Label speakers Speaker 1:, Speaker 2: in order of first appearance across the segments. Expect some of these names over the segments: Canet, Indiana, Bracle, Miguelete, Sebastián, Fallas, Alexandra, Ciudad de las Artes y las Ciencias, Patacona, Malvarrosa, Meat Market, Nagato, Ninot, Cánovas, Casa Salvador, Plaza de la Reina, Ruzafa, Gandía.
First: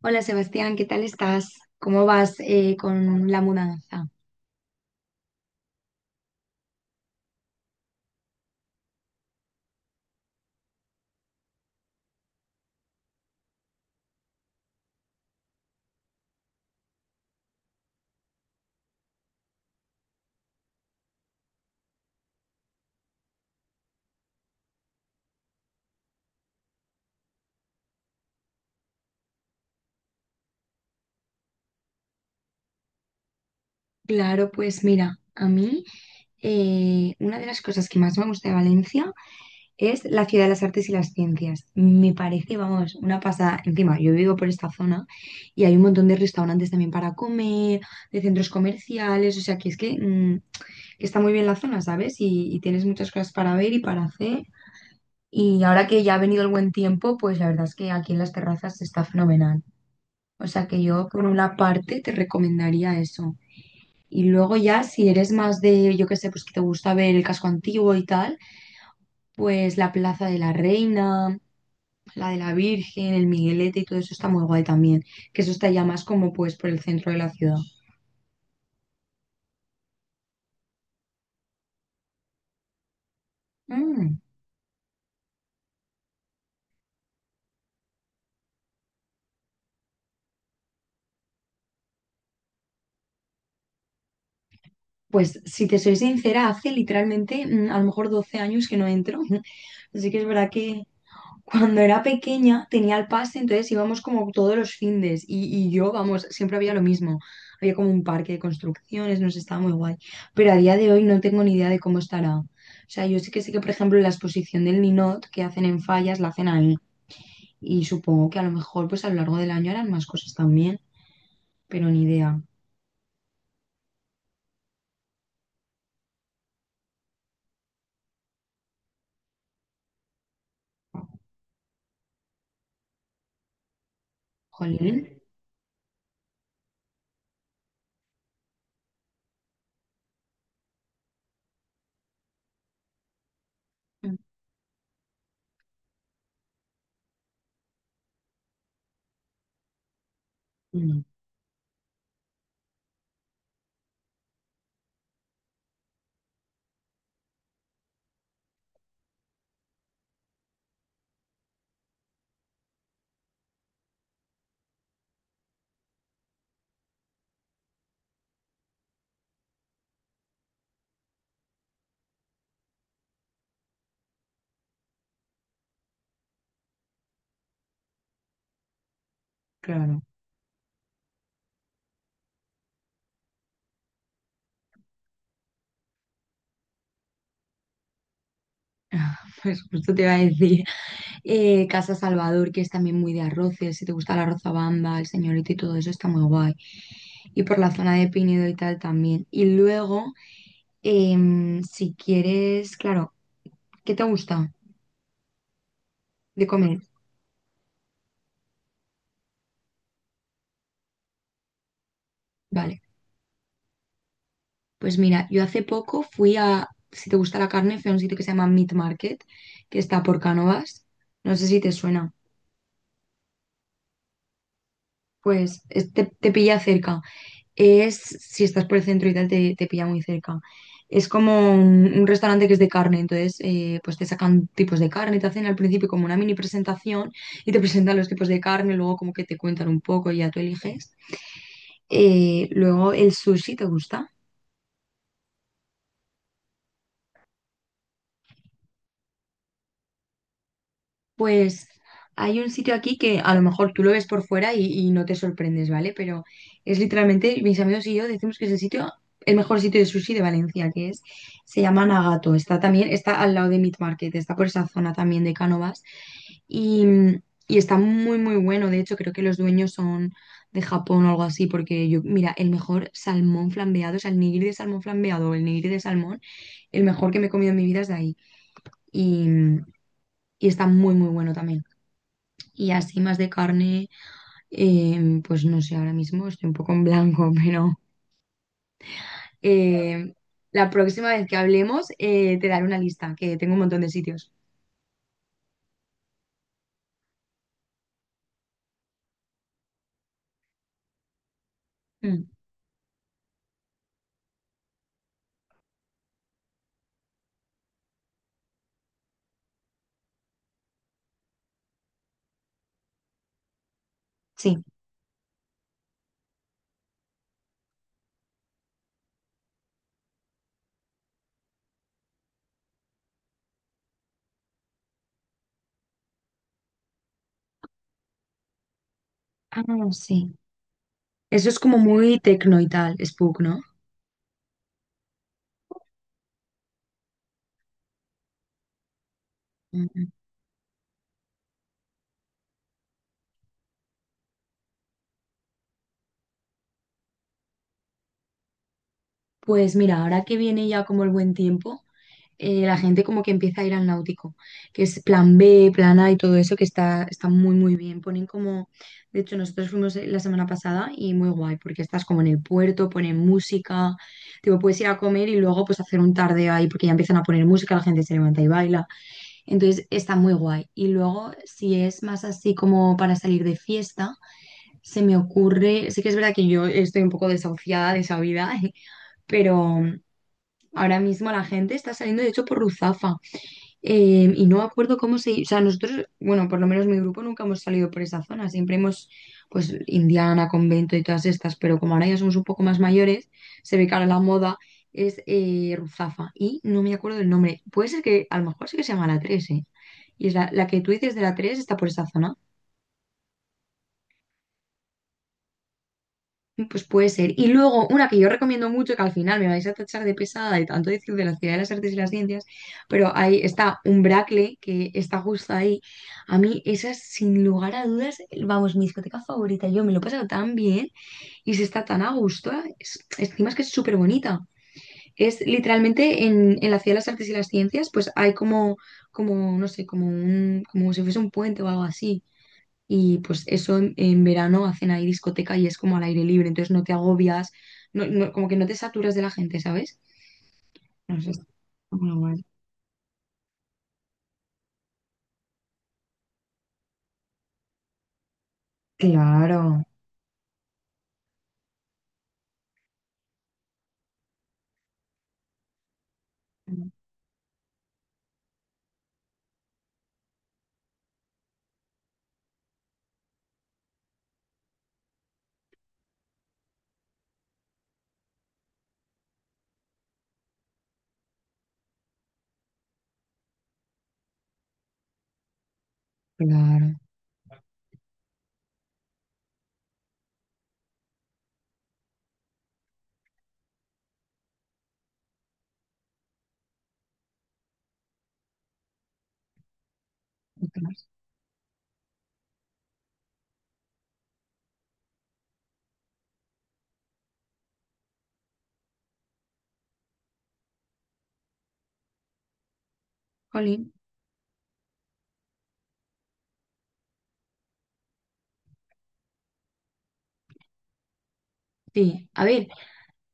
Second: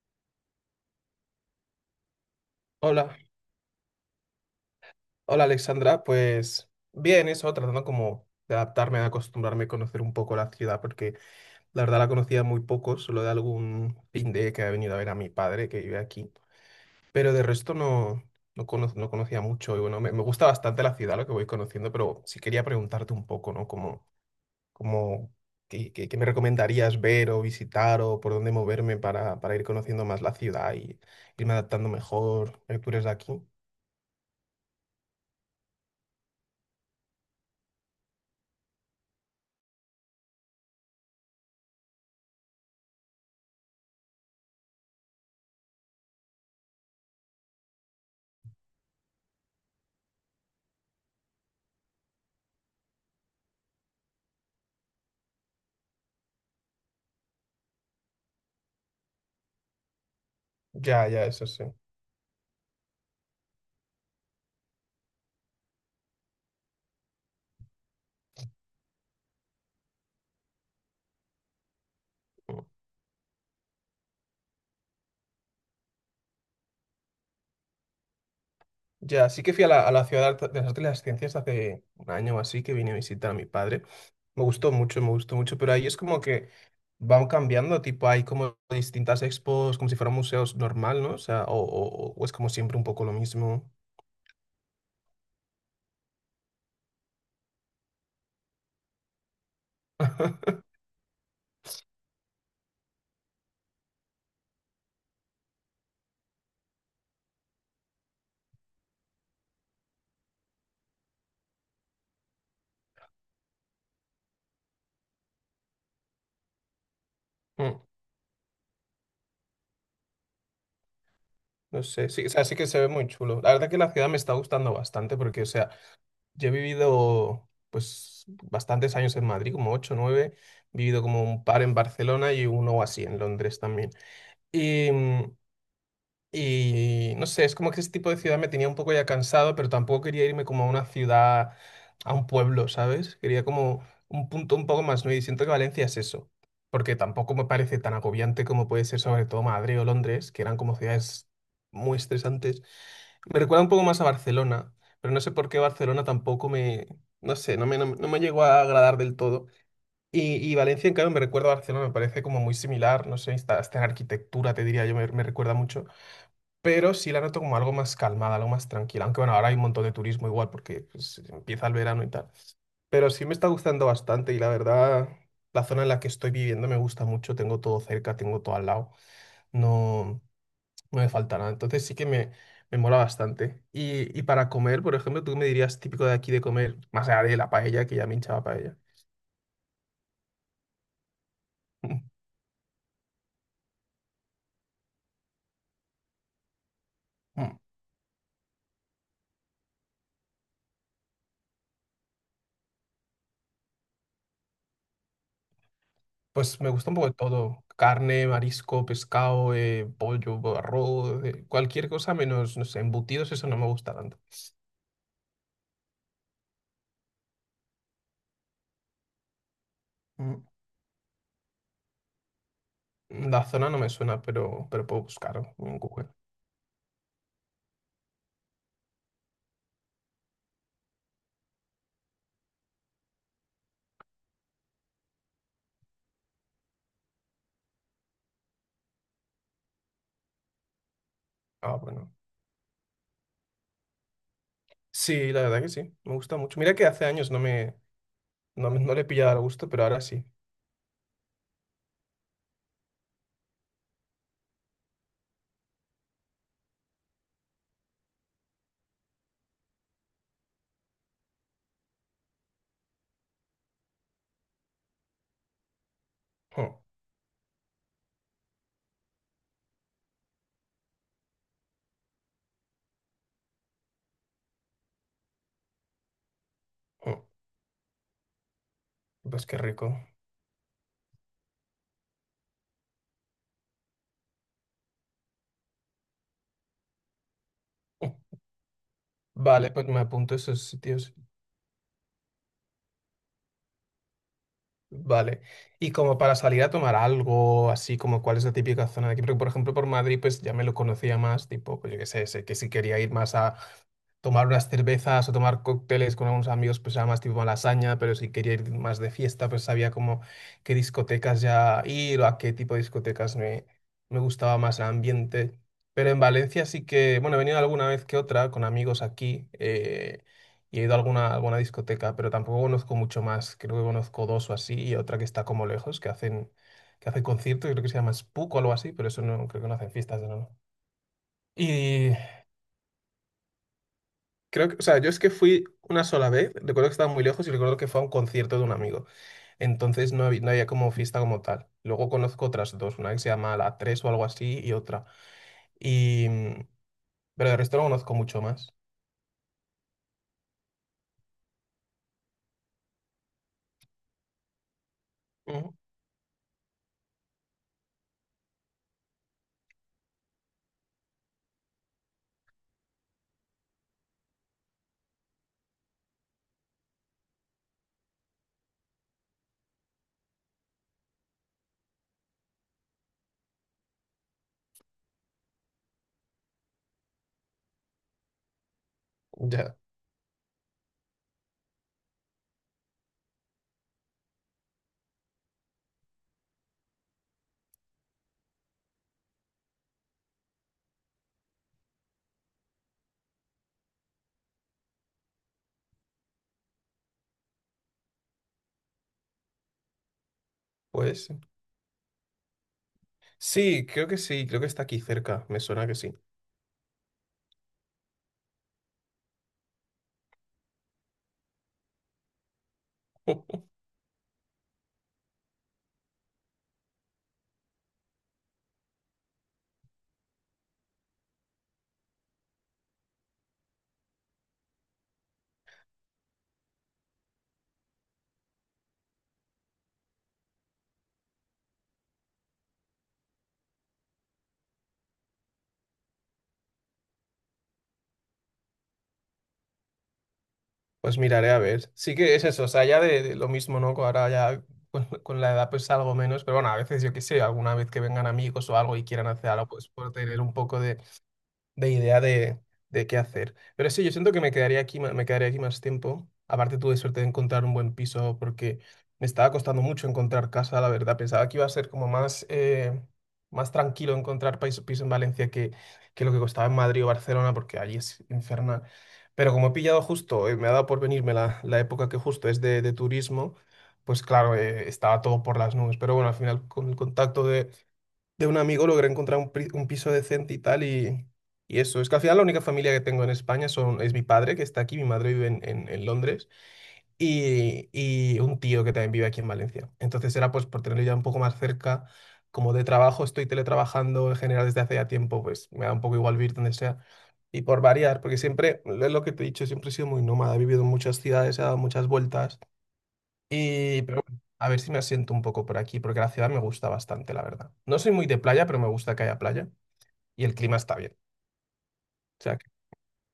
Speaker 1: Hola Sebastián, ¿qué tal estás? ¿Cómo vas
Speaker 2: Hola,
Speaker 1: con la mudanza?
Speaker 2: hola, Alexandra, pues bien, eso, tratando como de adaptarme, de acostumbrarme a conocer un poco la ciudad, porque la verdad la conocía muy poco, solo de algún de que ha venido a ver a mi padre que vive aquí, pero de resto no, no conocía mucho y bueno, me gusta bastante la ciudad, lo que voy conociendo, pero sí quería preguntarte un poco, ¿no? Como, qué me recomendarías ver o visitar o por dónde moverme para ir conociendo más la ciudad y irme adaptando mejor? Tú eres de aquí.
Speaker 1: Claro, pues mira, a mí una de las cosas que más me gusta de Valencia es la Ciudad de las Artes y las Ciencias. Me parece, vamos, una pasada. Encima, yo vivo por esta zona y hay un montón de restaurantes también para comer, de centros comerciales, o sea que es que está muy bien la zona, ¿sabes? Y tienes muchas cosas para ver y para hacer. Y ahora que ya ha venido el buen tiempo, pues la verdad es que aquí en las terrazas está fenomenal. O sea que yo
Speaker 2: Ya,
Speaker 1: por
Speaker 2: ya, eso
Speaker 1: una
Speaker 2: sí.
Speaker 1: parte te recomendaría eso. Y luego ya si eres más de, yo qué sé, pues que te gusta ver el casco antiguo y tal, pues la Plaza de la Reina, la de la Virgen, el Miguelete y todo eso está muy guay también. Que eso está ya más como pues por el centro de la ciudad.
Speaker 2: Ya, sí que fui a a la ciudad de las Artes y las Ciencias hace un año o así que vine a visitar a mi padre.
Speaker 1: Mm.
Speaker 2: Me gustó mucho, pero ahí es como que van cambiando, tipo hay como distintas expos, como si fueran museos normal, ¿no? O sea, o es como siempre un poco lo mismo.
Speaker 1: Pues si te soy sincera, hace literalmente a lo mejor 12 años que no entro. Así que es verdad que cuando era pequeña tenía el pase, entonces íbamos como todos los findes y yo, vamos, siempre había lo mismo. Había como un parque de construcciones, nos estaba muy guay. Pero a día de hoy no tengo ni idea de cómo estará. O sea, yo sí que sé que, por ejemplo, la exposición del Ninot que hacen en Fallas la hacen ahí.
Speaker 2: Mm,
Speaker 1: Y supongo que a lo mejor pues a lo largo del año harán más cosas también,
Speaker 2: no
Speaker 1: pero ni
Speaker 2: sé, sí, o
Speaker 1: idea.
Speaker 2: sea, sí que se ve muy chulo. La verdad que la ciudad me está gustando bastante porque, o sea, yo he vivido pues bastantes años en Madrid, como 8 nueve, he vivido como un par en Barcelona y uno o así en Londres también.
Speaker 1: Jolín.
Speaker 2: Y no sé, es como que ese tipo de ciudad me tenía un poco ya cansado, pero tampoco quería irme como a una ciudad, a un pueblo, ¿sabes? Quería como un punto un poco más nuevo y siento que Valencia es eso, porque tampoco me parece tan agobiante como puede ser sobre todo Madrid o Londres, que eran como
Speaker 1: Mm,
Speaker 2: ciudades muy estresantes. Me recuerda un poco más a Barcelona, pero no sé por qué Barcelona tampoco me, no sé, no me llegó a agradar del todo. Y Valencia, en cambio, me recuerda a Barcelona, me parece como muy similar, no sé, hasta en arquitectura, te diría yo, me recuerda mucho, pero sí la noto como algo más calmada, algo más tranquila. Aunque bueno, ahora hay un montón de turismo igual porque pues, empieza el verano y tal. Pero sí me está gustando bastante y la verdad, la zona en la que estoy viviendo me gusta mucho. Tengo todo cerca, tengo todo al lado.
Speaker 1: claro.
Speaker 2: No, no me falta nada. Entonces sí que me mola bastante. Y para comer, por ejemplo, ¿tú qué me dirías típico de aquí de comer? Más allá de la paella, que ya me hinchaba paella.
Speaker 1: Pues justo te iba a decir. Casa Salvador, que es también muy de arroces, si te gusta la rozabamba, el señorito y todo eso, está muy guay. Y por la zona de Pinedo y tal también. Y luego, si quieres, claro, ¿qué te gusta de
Speaker 2: Pues me
Speaker 1: comer?
Speaker 2: gusta un poco de todo. Carne, marisco, pescado, pollo, arroz, cualquier cosa menos, no
Speaker 1: Vale,
Speaker 2: sé, embutidos, eso no me gusta tanto.
Speaker 1: pues mira, yo hace poco fui a, si te gusta la carne, fui a un sitio que se llama Meat Market, que está por
Speaker 2: Mm.
Speaker 1: Cánovas. No sé si te suena.
Speaker 2: La zona no me suena, pero puedo buscar en
Speaker 1: Te,
Speaker 2: Google.
Speaker 1: te pilla cerca. Es, si estás por el centro y tal, te pilla muy cerca. Es como un restaurante que es de carne, entonces pues te sacan tipos de carne, te hacen al principio como una mini presentación y te presentan los tipos de carne, luego como que te cuentan un poco y ya tú eliges.
Speaker 2: Ah, bueno.
Speaker 1: Luego el sushi, ¿te gusta?
Speaker 2: Sí, la verdad que sí, me gusta mucho. Mira que hace años no le he pillado al gusto, pero ahora sí.
Speaker 1: Pues hay un sitio aquí que a lo mejor tú lo ves por fuera y no te sorprendes, ¿vale? Pero es literalmente, mis amigos y yo decimos que es el sitio, el mejor sitio de sushi de Valencia, que es, se llama Nagato. Está también, está al lado de Meat Market, está por esa zona también de Cánovas.
Speaker 2: Mm,
Speaker 1: Y, y está muy, muy bueno. De hecho, creo que los dueños son de Japón o algo así, porque yo, mira, el mejor salmón flambeado, o sea, el nigiri de salmón flambeado o el nigiri de salmón, el mejor
Speaker 2: mm,
Speaker 1: que me he comido en mi vida es de ahí. Y,
Speaker 2: Pues qué rico.
Speaker 1: y está muy, muy bueno también. Y así más de carne, pues no sé, ahora mismo estoy un poco en blanco, pero
Speaker 2: Mm. Vale, pues me
Speaker 1: em,
Speaker 2: apunto esos
Speaker 1: la próxima
Speaker 2: sitios.
Speaker 1: vez que hablemos te daré una lista, que tengo un montón de sitios.
Speaker 2: Vale. Y como para salir a tomar algo, así como cuál es la típica zona de aquí, porque por ejemplo por Madrid pues ya me lo conocía más, tipo, pues yo qué
Speaker 1: Mm,
Speaker 2: sé, sé que si quería ir más a, tomar unas cervezas o tomar cócteles con algunos amigos, pues era más tipo lasaña, pero si quería ir más de fiesta, pues sabía como qué discotecas ya ir o a qué tipo de discotecas me gustaba
Speaker 1: sí.
Speaker 2: más el ambiente. Pero en Valencia sí que, bueno, he venido alguna vez que otra con amigos aquí y he ido a alguna discoteca, pero tampoco conozco mucho más. Creo que conozco dos o así y otra que está como lejos, que hacen conciertos, creo que se llama Spook o algo así, pero eso no, creo
Speaker 1: Ah,
Speaker 2: que no hacen fiestas de
Speaker 1: sí.
Speaker 2: no.
Speaker 1: Eso es como
Speaker 2: Y
Speaker 1: muy tecno y tal, Spook, ¿no?
Speaker 2: creo que, o sea, yo es que fui una sola vez, recuerdo que estaba muy lejos y recuerdo que fue a un concierto de un amigo.
Speaker 1: Mm.
Speaker 2: Entonces no había como fiesta como tal. Luego conozco otras dos, una que se llama La 3 o algo así y otra. Y, mm, pero el resto no conozco mucho más.
Speaker 1: Pues mira, ahora que viene ya como el buen tiempo, la gente como que empieza a ir al náutico, que es plan B,
Speaker 2: Ujú,
Speaker 1: plan A y todo eso, que está, está muy, muy bien. Ponen como, de hecho, nosotros fuimos la semana pasada y muy guay, porque estás como en el puerto, ponen música, tipo, puedes ir a comer y luego pues hacer un tarde ahí, porque ya empiezan a poner música, la gente se levanta y baila. Entonces, está muy guay. Y luego, si es más así como para salir de fiesta, se me ocurre, sí que es verdad que yo estoy un poco desahuciada de esa vida,
Speaker 2: ya,
Speaker 1: pero... Ahora mismo la gente está saliendo, de hecho, por Ruzafa. Y no me acuerdo cómo se... O sea, nosotros, bueno, por lo menos mi grupo nunca hemos salido por esa zona. Siempre hemos, pues, Indiana, convento y todas estas, pero como ahora ya somos un poco más mayores, se ve que ahora la moda es Ruzafa. Y no me acuerdo del nombre. Puede ser que, a lo mejor sí que se llama la tres, ¿eh? Y es la, la que tú dices de
Speaker 2: pues
Speaker 1: la 3 está por esa zona.
Speaker 2: sí, creo que está aquí cerca, me suena que sí.
Speaker 1: Pues puede ser. Y luego, una que yo recomiendo mucho, que al final me vais a tachar de pesada de tanto decir de la Ciudad de las Artes y las Ciencias, pero ahí está un Bracle que está justo ahí. A mí, esa es sin lugar a dudas, vamos, mi discoteca favorita. Yo me lo he pasado tan bien y se está tan a gusto. Encima es que es súper bonita. Es literalmente en la Ciudad de las Artes y las Ciencias, pues hay como, como, no sé, como un, como si fuese un puente o algo así. Y pues eso en verano hacen ahí discoteca y es como al aire libre, entonces no te agobias, como que no te saturas de la gente, ¿sabes?
Speaker 2: Pues
Speaker 1: No sé, está
Speaker 2: miraré a ver.
Speaker 1: muy
Speaker 2: Sí que es
Speaker 1: guay.
Speaker 2: eso, o sea, ya de lo mismo, ¿no? Que ahora ya con la edad pues algo menos, pero bueno, a veces yo qué sé, alguna vez que vengan amigos o algo y quieran hacer algo,
Speaker 1: Claro,
Speaker 2: pues por tener un poco de idea de qué hacer. Pero sí, yo siento que me quedaría aquí, me quedaría aquí más tiempo. Aparte tuve suerte de encontrar un buen piso porque me estaba costando mucho encontrar casa, la verdad. Pensaba que iba a ser como más, más tranquilo encontrar piso, en Valencia que lo que costaba en Madrid o Barcelona, porque allí es infernal. Pero como he pillado justo, me ha dado por venirme la época que justo es de turismo, pues claro, estaba todo por las nubes. Pero bueno, al final con
Speaker 1: claro.
Speaker 2: el contacto de un amigo logré encontrar un piso decente y tal, y eso. Es que al final la única familia que tengo en España es mi padre, que está aquí, mi madre vive en, en Londres, y un tío que también vive aquí en Valencia. Entonces era pues por tenerlo ya un poco más cerca, como de trabajo estoy teletrabajando en general desde hace ya tiempo, pues me da un poco igual vivir donde sea. Y por variar, porque siempre, es lo que te he dicho, siempre he sido muy nómada, he vivido en muchas ciudades, he dado muchas vueltas.
Speaker 1: Jolín.
Speaker 2: Pero bueno, a ver si me asiento un poco por aquí, porque la ciudad me gusta bastante, la verdad. No soy muy de playa, pero me gusta que haya playa y el clima está bien.
Speaker 1: Sí,
Speaker 2: O
Speaker 1: a
Speaker 2: sea que.
Speaker 1: ver,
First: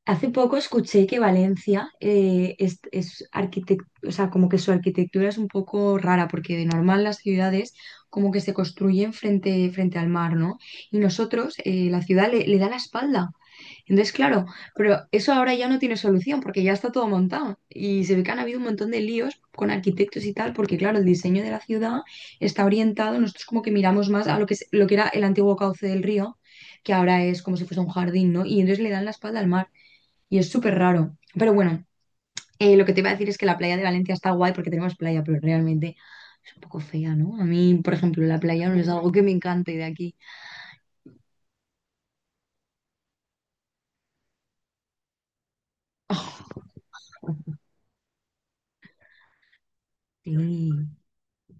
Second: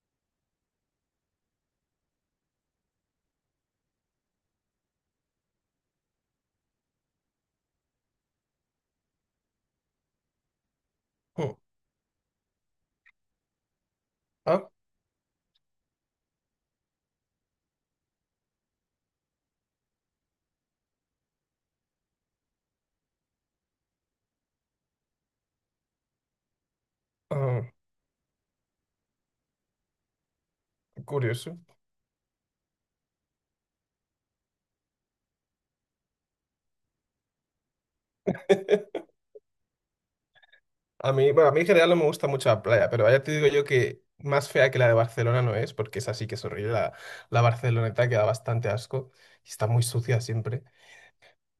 Speaker 1: hace poco escuché que Valencia es, o sea, como que su arquitectura es un poco rara, porque de normal las ciudades como que se construyen frente al mar, ¿no? Y nosotros,
Speaker 2: Mm.
Speaker 1: la ciudad le da la espalda. Entonces, claro,
Speaker 2: Ah,
Speaker 1: pero eso ahora ya no tiene solución porque ya está todo montado y se ve que han habido un montón de líos con arquitectos y tal porque, claro, el diseño de la ciudad está orientado, nosotros como que miramos más a lo que, lo que era el antiguo cauce del río, que ahora es como si
Speaker 2: ah,
Speaker 1: fuese un jardín, ¿no? Y entonces le dan la espalda al mar y es súper raro. Pero
Speaker 2: curioso.
Speaker 1: bueno, lo que te iba a decir es que la playa de Valencia está guay porque tenemos playa, pero realmente es un poco fea, ¿no? A mí, por ejemplo, la playa no es algo que me encante de aquí.
Speaker 2: A mí, bueno, a mí en general no me gusta mucho la playa, pero ya te digo yo que más fea que la de Barcelona no es, porque esa sí que es horrible. La barceloneta queda bastante asco y está muy sucia siempre.
Speaker 1: Sí.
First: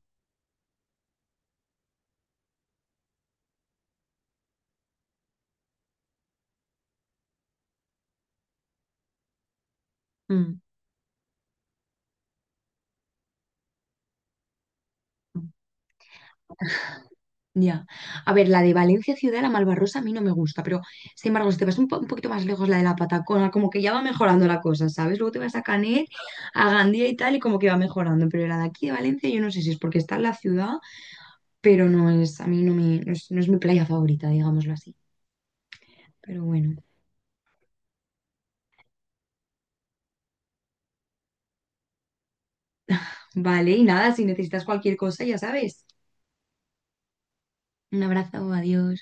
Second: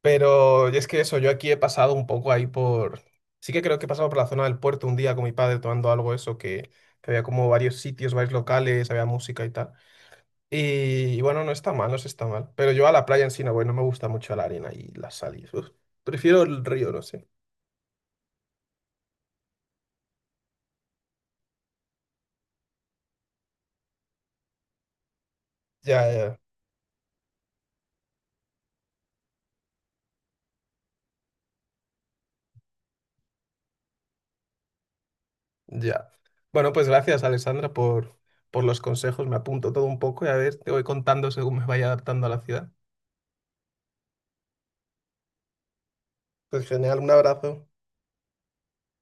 Speaker 2: Pero y es que eso, yo aquí he pasado un poco ahí por... Sí que creo que he pasado por la zona del puerto un día con mi padre tomando algo eso, que había como varios sitios, varios locales, había música y tal.
Speaker 1: Mm.
Speaker 2: Y bueno, no está mal, no se está mal. Pero yo a la playa en sí no voy, no me gusta mucho la arena y las salidas. Uf, prefiero el río, no sé.
Speaker 1: Ya. A ver, la de Valencia Ciudad, la Malvarrosa, a mí no me gusta, pero sin embargo, si te vas un poquito más lejos, la de la Patacona, como que ya va mejorando la cosa, ¿sabes? Luego te vas a Canet,
Speaker 2: Ya, ya,
Speaker 1: a Gandía y tal, y como que va mejorando, pero la de aquí de Valencia, yo no sé si es porque está en la ciudad, pero no es, a mí no es, no es mi playa favorita, digámoslo así.
Speaker 2: ya.
Speaker 1: Pero
Speaker 2: Bueno,
Speaker 1: bueno,
Speaker 2: pues gracias, Alessandra, por los consejos. Me apunto todo un poco y a ver, te voy contando según me vaya adaptando a la ciudad.
Speaker 1: vale, y nada, si necesitas cualquier cosa, ya sabes.
Speaker 2: Pues genial, un abrazo.
Speaker 1: Un abrazo, adiós.